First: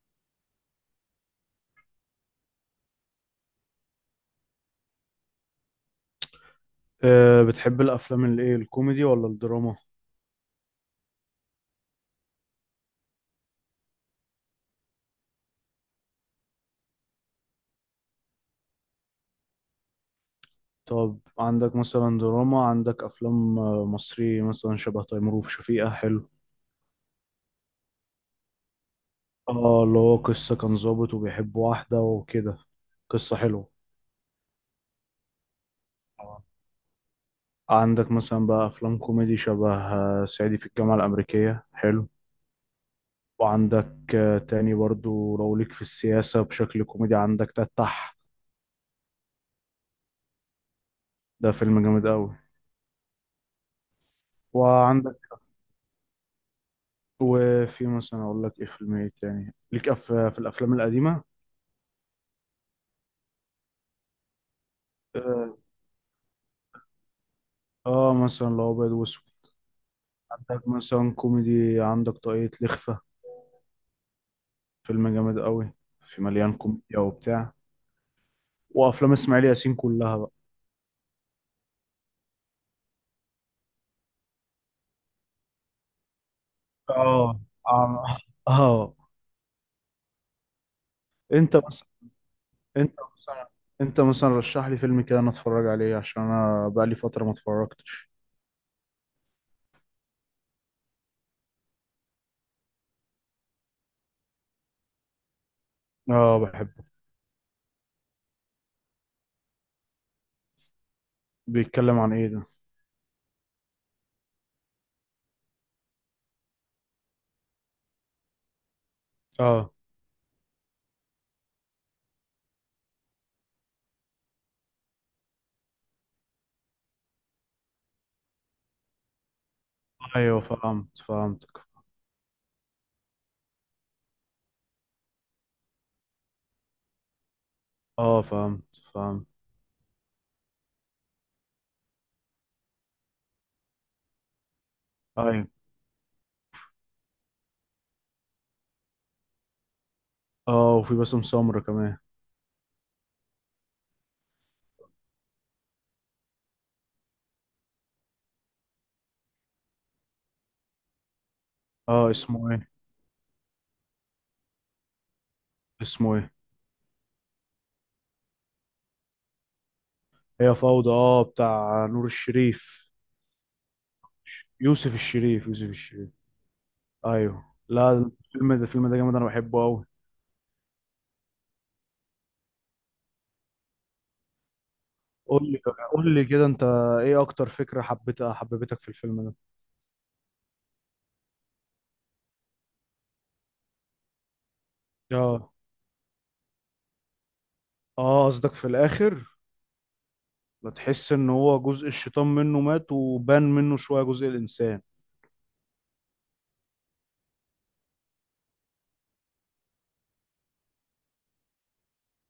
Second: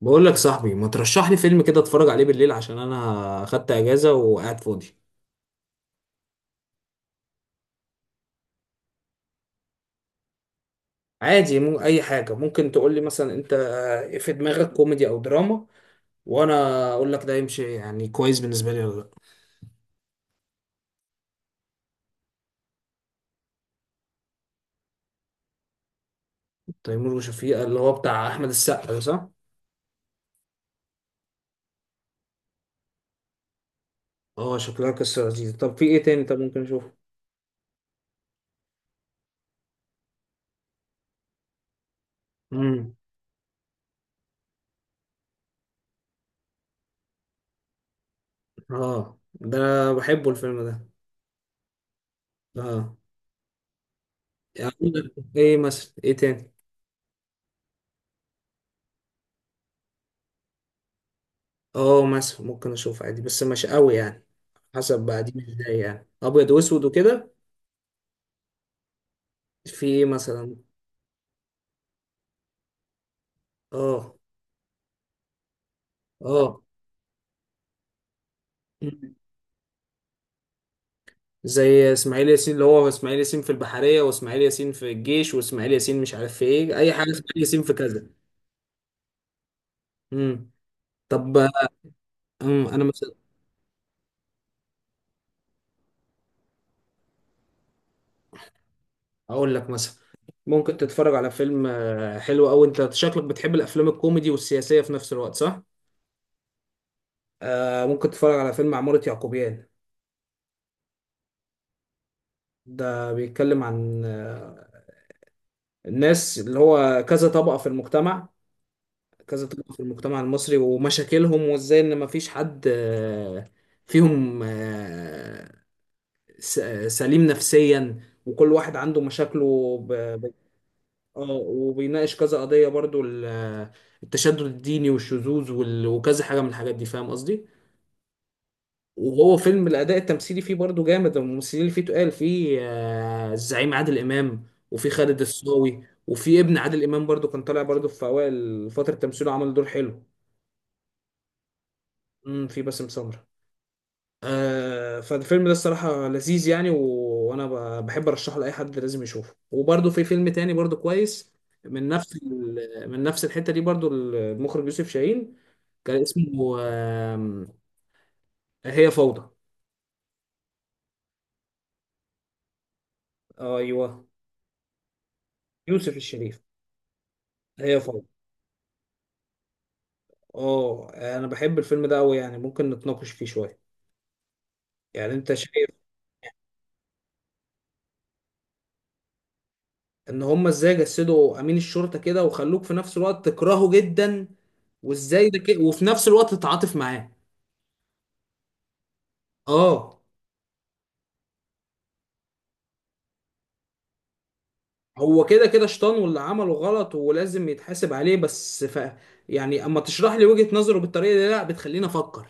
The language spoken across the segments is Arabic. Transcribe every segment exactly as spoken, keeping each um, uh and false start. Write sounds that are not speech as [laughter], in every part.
بقول لك صاحبي، ما ترشح لي فيلم كده اتفرج عليه بالليل عشان انا خدت اجازة وقاعد فاضي. أه، بتحب الأفلام الإيه، الكوميدي ولا الدراما؟ عادي، مو اي حاجة ممكن تقول لي مثلا، انت في دماغك كوميدي او دراما، وانا اقول لك ده يمشي يعني كويس بالنسبة لي ولا لا. طب، عندك مثلا دراما، عندك أفلام آه، مصري مثلا شبه تيمور وشفيقة حلو. تيمور وشفيقة اللي هو بتاع احمد السقا ده، صح؟ اه، اللي هو قصة كان ظابط وبيحب واحدة وكده. قصة حلوة. اه، شكلها قصة لذيذة. طب في ايه تاني؟ طب آه. ممكن اشوفه. عندك مثلا بقى أفلام كوميدي شبه آه، صعيدي في الجامعة الأمريكية حلو. امم. وعندك آه، تاني برضو، لو ليك في السياسة بشكل كوميدي، عندك تتح. اه، ده أنا بحبه الفيلم ده. ده فيلم جامد أوي. اه. يعني وعندك ايه مثلا؟ ايه تاني؟ وفي مثلا أقول لك إيه فيلم إيه تاني ليك، أف... في الأفلام القديمة. اه، مثلا ممكن اشوف عادي بس مش قوي يعني. حسب بقى دي، مش اه. ازاي يعني ابيض واسود وكده. آه، مثلا لو ابيض واسود، في ايه مثلا؟ عندك مثلا كوميدي، عندك طاقية لخفة. اه. فيلم جامد قوي، في مليان اه. كوميديا وبتاع. وافلام مم. اسماعيل ياسين كلها بقى. زي اسماعيل ياسين، اللي هو اسماعيل ياسين في البحرية، واسماعيل ياسين في الجيش، واسماعيل ياسين مش عارف في ايه، اي حاجة اسماعيل اه. ياسين في كذا. اه. آه. امم. طب. انت مثلا امم، انا انت مثلا مثلا انت مثلا رشح لي فيلم كده انا اتفرج عليه، عشان انا بقالي فترة ما اتفرجتش. اقول لك مثلا ممكن تتفرج على فيلم آه، حلو. او انت شكلك بتحب الافلام الكوميدي والسياسية في نفس الوقت، صح؟ اه، بحبه. آه ممكن تتفرج على فيلم عمارة يعقوبيان. بيتكلم عن ايه ده؟ ده بيتكلم عن آه، الناس اللي هو كذا طبقة في المجتمع كذا طبقة اه، في المجتمع المصري ومشاكلهم، وازاي ان مفيش حد آه، فيهم آه، س- آه، سليم نفسيا، وكل واحد عنده مشاكله ب... ب... ايوه، فهمت، اه فهمتك. وبيناقش كذا قضية برضو، ال- آه، التشدد الديني والشذوذ وال... وكذا حاجة من الحاجات دي، فاهم قصدي؟ اه، فهمت، فهمت. وهو فيلم الأداء التمثيلي فيه برضو جامد. الممثلين اللي فيه تقال فيه آه، الزعيم عادل إمام، وفيه خالد ايوه. الصاوي، وفيه ابن عادل إمام برضو كان طالع برضو في أوائل فترة تمثيله، عمل دور حلو. اه، وفي باسم سمرة كمان. امم، في باسم سمرة. آه، فالفيلم ده الصراحة لذيذ يعني. و... وأنا ب... بحب أرشحه لأي حد، لازم يشوفه. وبرده في فيلم تاني برده كويس، من اه، نفس اسمه ايه؟ ال... من نفس الحتة دي برده، المخرج يوسف شاهين. كان اسمه ايه؟ اسمه آم، هي فوضى. هي فوضى، اه، بتاع نور الشريف. أيوه. يوسف الشريف، يوسف يوسف الشريف. الشريف. ايوه. هي لا. فوضى. الفيلم ده الفيلم ده جامد، انا بحبه قوي. اه، أنا بحب الفيلم ده أوي يعني، ممكن نتناقش فيه شوية. يعني أنت قول لي، شايف؟ قول لي كده انت، ايه اكتر فكرة حبيتها، حببتك في الفيلم ده؟ إن هما إزاي جسدوا أمين الشرطة كده، وخلوك في نفس الوقت تكرهه جدا، وإزاي ده اه، كده وفي نفس الوقت تتعاطف معاه. اه، قصدك في الاخر؟ اه. لا، تحس ان هو جزء الشيطان منه مات وبان منه شوية جزء الانسان. هو كده كده شطان، واللي عمله غلط ولازم يتحاسب عليه بس. ف يعني اما تشرح لي وجهة نظره بالطريقة دي، لا بتخليني افكر.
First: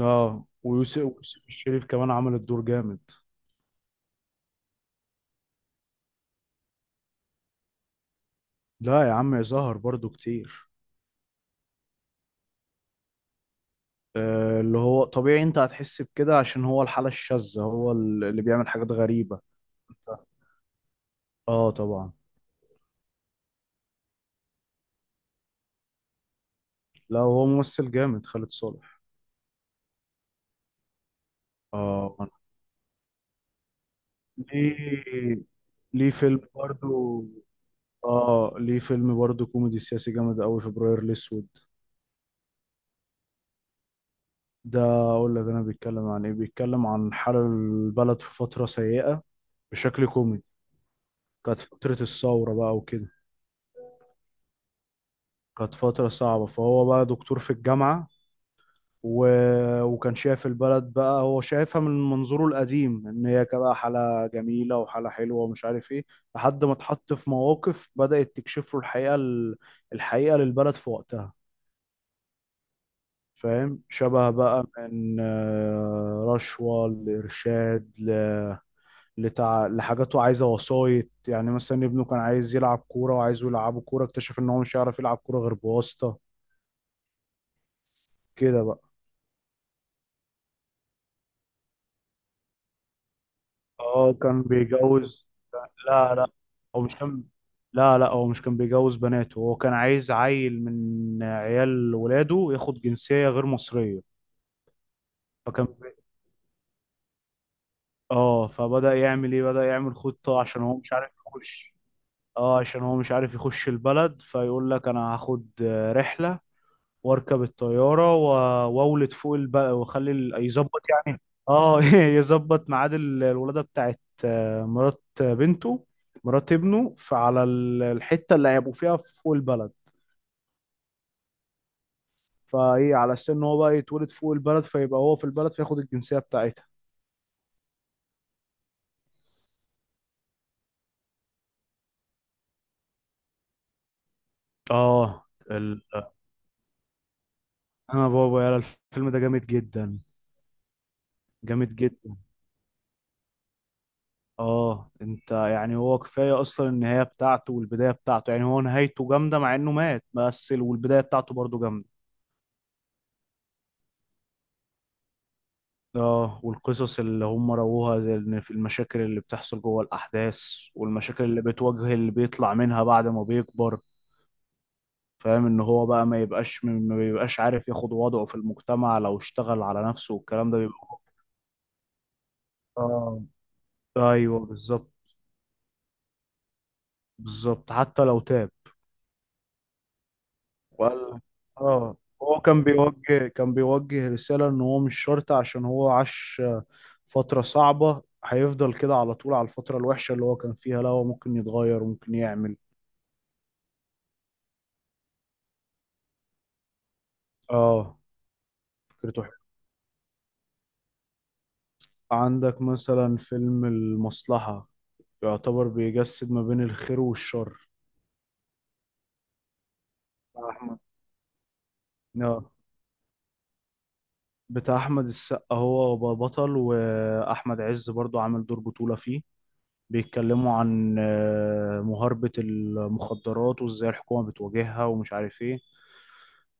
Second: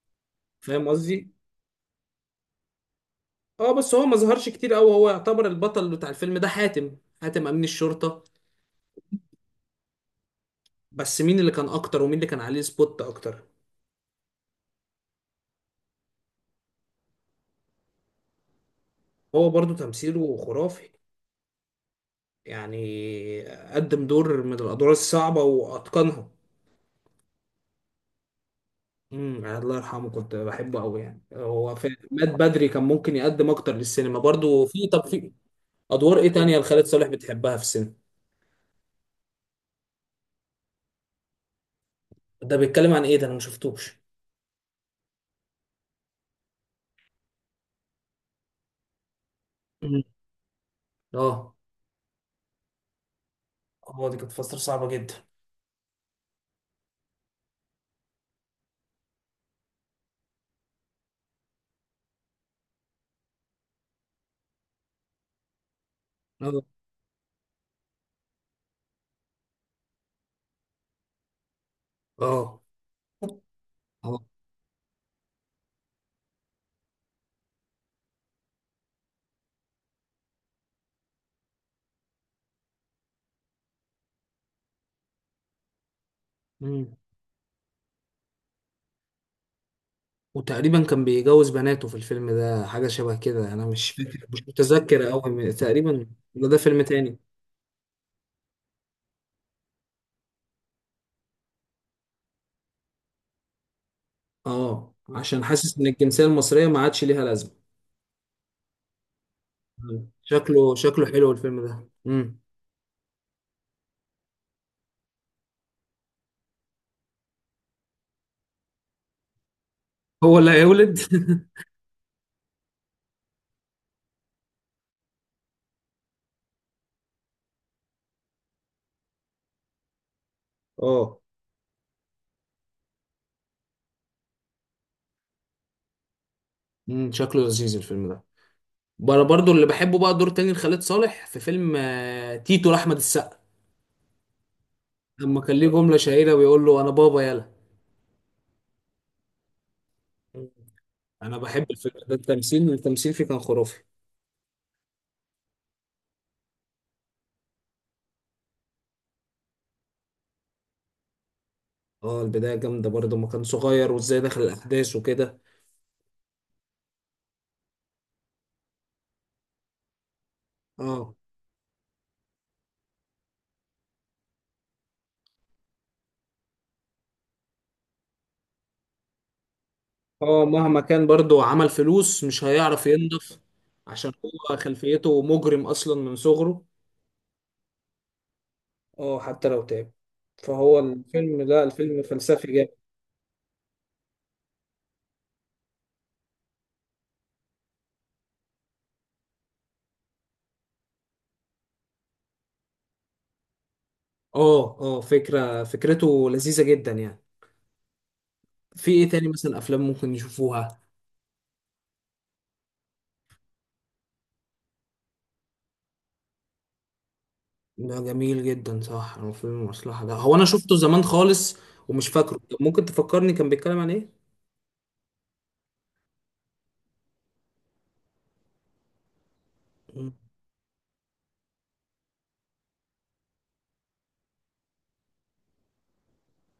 اه، فاهم ويوسف قصدي؟ ويوسف الشريف كمان عمل الدور جامد. اه، بس هو ما ظهرش كتير قوي. هو يعتبر البطل بتاع الفيلم ده، حاتم حاتم امين الشرطة. لا يا عم، ظهر برضو كتير. بس مين اللي كان اكتر، ومين اللي كان عليه سبوت اكتر؟ آه، اللي هو طبيعي، انت هتحس بكده عشان هو الحالة الشاذة، هو ال- اللي بيعمل حاجات هو غريبة. برضو تمثيله خرافي، اه طبعا. يعني قدم دور من الادوار الصعبة واتقنها. لا، هو ممثل جامد، خالد صالح. امم، الله يرحمه. كنت بحبه قوي يعني، هو في اه، مات بدري، كان ممكن يقدم اكتر للسينما برضو. في طب، في ليه ليه ادوار ايه فيلم تانية لخالد صالح برضو. بتحبها في السينما؟ اه، ليه فيلم برضو، كوميدي سياسي جامد قوي، فبراير الاسود. ده بيتكلم عن ايه؟ ده انا ما شفتوش. ده اقول لك انا، بيتكلم عن ايه؟ بيتكلم عن حال البلد في فترة سيئة، مم. بشكل كوميدي. اه. كانت فترة الثورة بقى وكده. هو دي كانت فترة صعبة جدا. كانت فترة صعبة، فهو بقى دكتور في الجامعة و... وكان شايف البلد، بقى هو شايفها من منظوره القديم، ان هي بقى حالة جميلة وحالة حلوة ومش عارف ايه، اه. لحد ما اتحط في مواقف بدأت تكشف له الحقيقة، ال... الحقيقة للبلد في وقتها. اه. فاهم، اه. شبه بقى من آه، رشوة، لإرشاد، ل... لتع... لحاجاته عايزة وسايط، يعني مثلا ابنه كان عايز يلعب كورة وعايزه يلعبه كورة، اكتشف ان هو مش هيعرف يلعب كورة غير بواسطة. مم. كده بقى. وتقريبا كان بيجوز بناته في الفيلم ده، حاجة شبه كده، أنا مش اه، فاكر، مش كان متذكر بيجوز. أوي تقريبا. لا، لا، ولا ده هو فيلم مش تاني؟ كان لا، لا، هو مش كان بيجوز بناته. هو كان عايز عيل من عيال ولاده ياخد جنسية غير مصرية. أه، عشان فكان حاسس إن بي- الجنسية المصرية ما عادش ليها لازمة. اه، فبدأ يعمل ايه؟ بدأ يعمل مم. خطة، عشان شكله هو مش شكله عارف حلو الفيلم يخش. ده. مم. اه، عشان هو مش عارف يخش البلد، فيقول لك انا هاخد آه، رحلة، واركب الطياره و- واولد فوق البقى، واخلي هو ال- اللي يظبط هيولد؟ يعني. [laughs] اه، [laughs] يظبط ميعاد ال- الولاده بتاعت آه، مرات بنته، مرات ابنه، فعلى ال- الحته اللي هيبقوا فيها فوق البلد، أه. فايه على اساس ان هو بقى يتولد فوق البلد، فيبقى هو في البلد فياخد الجنسيه بتاعتها. مم. شكله لذيذ الفيلم ده. بر- برضو اللي بحبه بقى دور تاني لخالد صالح في فيلم آه، تيتو لأحمد السقا، اه، لما كان ليه ال... جملة شهيرة بيقول له: أنا بابا يلا. انا بابا يا، الفيلم ده جامد جدا. أنا بحب جامد الفيلم ده، جدا. التمثيل التمثيل فيه كان خرافي. اه، انت يعني، هو كفايه اصلا النهايه بتاعته والبدايه بتاعته. يعني هو نهايته جامده مع انه مات، بس ال- والبدايه بتاعته برضه جامده. اه، البداية جامدة برضو، ما كان صغير وازاي دخل الأحداث وكده. اه، والقصص اللي هم رووها، زي ان في المشاكل اللي بتحصل جوه الاحداث، اه. والمشاكل اللي بتواجه اللي بيطلع منها بعد ما بيكبر. فاهم ان هو بقى ما يبقاش، ما بيبقاش عارف ياخد وضعه في المجتمع لو اشتغل على نفسه، اه، والكلام ده بيبقى. مهما كان برضو عمل فلوس، مش هيعرف اه، ينضف. عشان ايوه، هو بالظبط. خلفيته مجرم أصلا من صغره. بالظبط، حتى لو تاب اه، حتى لو تعب. فهو وقال. الفيلم ده، اه، الفيلم هو فلسفي كان جامد. بيوجه كان بيوجه رسالة ان هو مش شرط، عشان هو عاش فترة صعبة، هيفضل كده على طول على الفترة الوحشة اللي هو كان فيها. لا، هو ممكن يتغير وممكن يعمل. اه، اه، فكرة فكرته لذيذة جدا يعني. اه، في ايه فكرته تاني حلوة. مثلا؟ افلام ممكن نشوفوها. عندك مثلا فيلم المصلحة، يعتبر بيجسد ما بين الخير والشر. ده جميل جدا، صح. هو فيلم المصلحة ده، هو انا بتاع شفته أحمد زمان خالص، ومش فاكره. اه طب ممكن تفكرني كان بيتكلم عن ايه؟ بتاع أحمد السقا، هو بطل، وأحمد عز برضو عامل دور بطولة فيه. مم. بيتكلموا عن آه، مهاربة المخدرات وازاي الحكومة بتواجهها ومش عارف ايه.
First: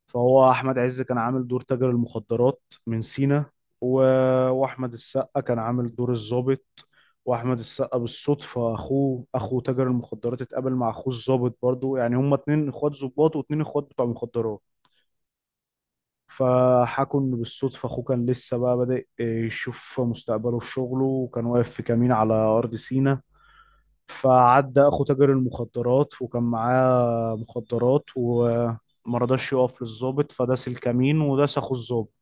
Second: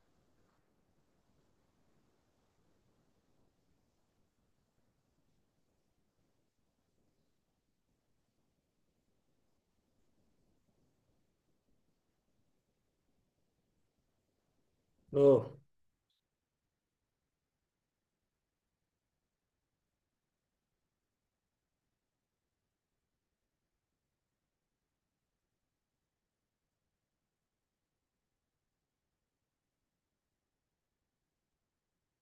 فهو احمد عز كان عامل دور تاجر المخدرات من سينا، و... واحمد السقا كان عامل دور الضابط. واحمد السقا بالصدفة اخوه، اخو تاجر المخدرات، اتقابل مع اخوه الضابط برضو. يعني هما اتنين اخوات ضباط واتنين اخوات بتوع مخدرات. اه، فحكوا ان بالصدفة اخوه كان لسه بقى بادئ يشوف مستقبله في شغله، وكان واقف في كمين على ارض سينا، فعدى اخو تاجر المخدرات وكان معاه مخدرات وما رضاش يقف للظابط، فداس الكمين وداس اخو الظابط.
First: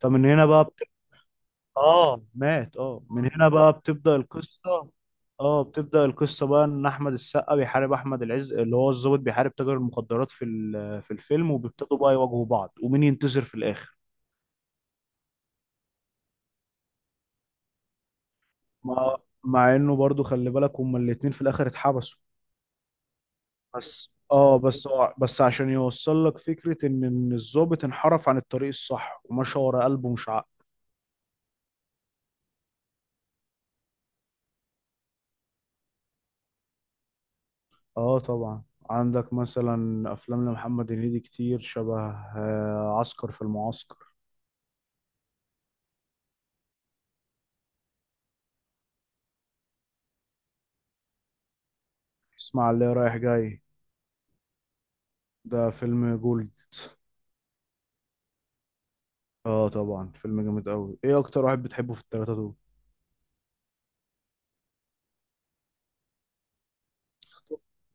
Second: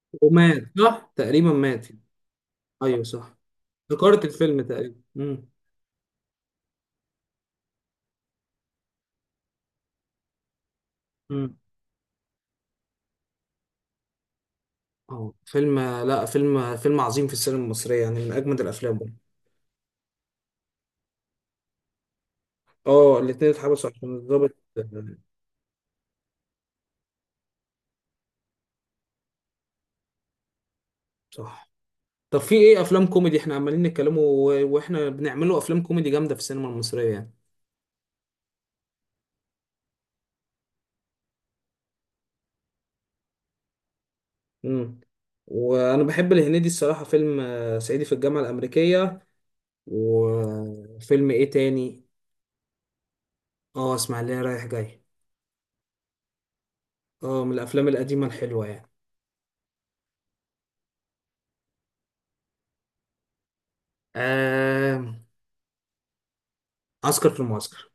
فمن هنا ومات، بقى بت... صح، تقريبا مات. اه مات. ايوه اه، من صح، هنا بقى بتبدأ ذكرت الفيلم القصة. تقريبا. امم. اه، بتبدأ القصة بقى، ان احمد السقا بيحارب احمد العز، اللي هو الظابط بيحارب تاجر المخدرات في ال- في الفيلم، امم. وبيبتدوا بقى يواجهوا بعض، ومين ينتصر في الاخر. اه، فيلم، لا، فيلم فيلم عظيم في السينما المصرية، يعني من اجمد الافلام مع برضه. مع انه برضو خلي بالك، هما الاتنين في الاخر اتحبسوا. اه، الاتنين اتحبسوا بس عشان الضابط. اه بس هو- بس عشان يوصل لك فكرة ان ان الضابط انحرف عن الطريق الصح، ومشى ورا قلبه مش عقله. صح. طب في ايه افلام كوميدي؟ احنا عمالين نتكلموا، و- واحنا بنعملوا افلام كوميدي جامدة في السينما المصرية يعني. اه طبعا. عندك مثلا افلام لمحمد هنيدي كتير، شبه آه، عسكر في المعسكر. مم. وانا بحب الهنيدي الصراحه، فيلم آه، صعيدي في الجامعه الامريكيه. وفيلم ايه تاني؟ اسمع، اللي رايح جاي، اه، اسماعيليه رايح جاي. ده فيلم جولد. اه، من الافلام القديمه الحلوه يعني. اه طبعا، فيلم جامد قوي. ايه اكتر واحد بتحبه في التلاتة دول؟ آه... عسكر في المعسكر.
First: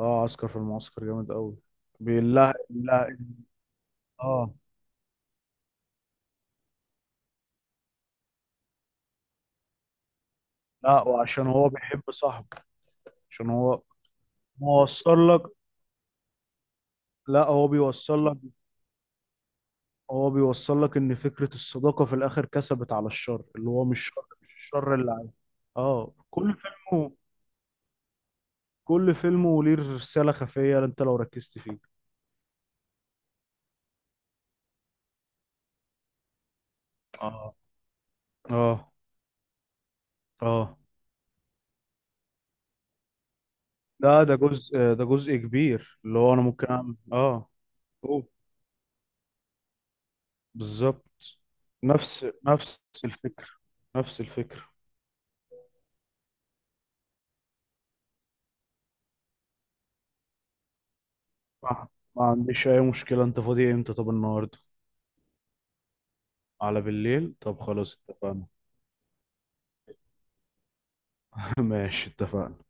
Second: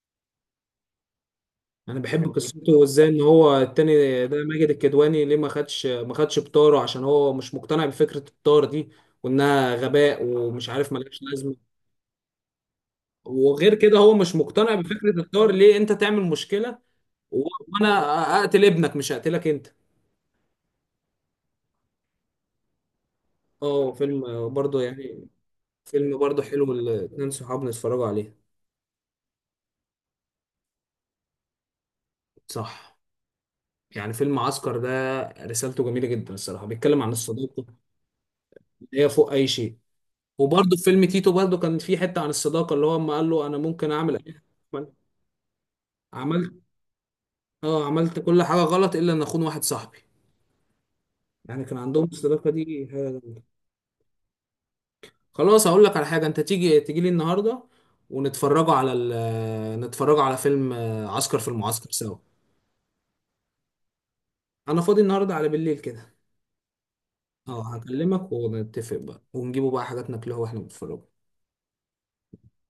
اه، عسكر في المعسكر جامد قوي. انا بحب، جميل بالله، قصته، وازاي لا. ان هو التاني ده اه، ماجد الكدواني ليه ما خدش ما خدش بطاره، عشان هو مش مقتنع بفكره الطار دي، وانها غباء ومش عارف، لا، ملهاش وعشان لازمه. هو بيحب صاحبه. عشان وغير هو كده هو مش مقتنع بفكره موصل لك الطار، ليه انت تعمل مشكله؟ و- لا، هو وانا، بيوصل لك اقتل ابنك، مش هقتلك انت. هو بيوصل لك ان فكرة الصداقة في الاخر كسبت على الشر، اللي هو اه، مش شر، فيلم مش برضه الشر اللي يعني. عايز. اه، فيلم برضه كل حلو، فيلمه الاتنين صحابنا اتفرجوا عليه. كل فيلمه ليه رسالة خفية انت لو ركزت فيه. صح. يعني فيلم عسكر ده، رسالته جميلة جدا الصراحة، بيتكلم عن اه، الصداقة اه، اللي هي فوق أي شيء. اه، وبرضه في فيلم تيتو، برضه كان في حتة عن الصداقة، اللي هو أما قال له: أنا ممكن أعمل ده ده أي حاجة. جزء ده جزء كبير، اللي هو انا عملت. ممكن اعمل اه اه، عملت أوه. كل حاجة غلط، إلا إن أخون واحد صاحبي. بالظبط. يعني كان عندهم نفس الصداقة نفس دي حاجة جميلة. الفكرة. نفس الفكرة. خلاص، هقول لك على حاجة. أنت تيجي تيجي لي النهاردة، ونتفرجوا على ال... نتفرجوا على فيلم آه، عسكر في آه. المعسكر سوا. ما عنديش اي مشكلة. انت فاضي امتى؟ طب، النهاردة؟ أنا فاضي النهاردة على بالليل كده. على بالليل؟ طب اه، خلاص، هكلمك اتفقنا. ونتفق بقى، ونجيبوا بقى حاجات ناكلها واحنا بنتفرج. [laughs] ماشي، اتفقنا.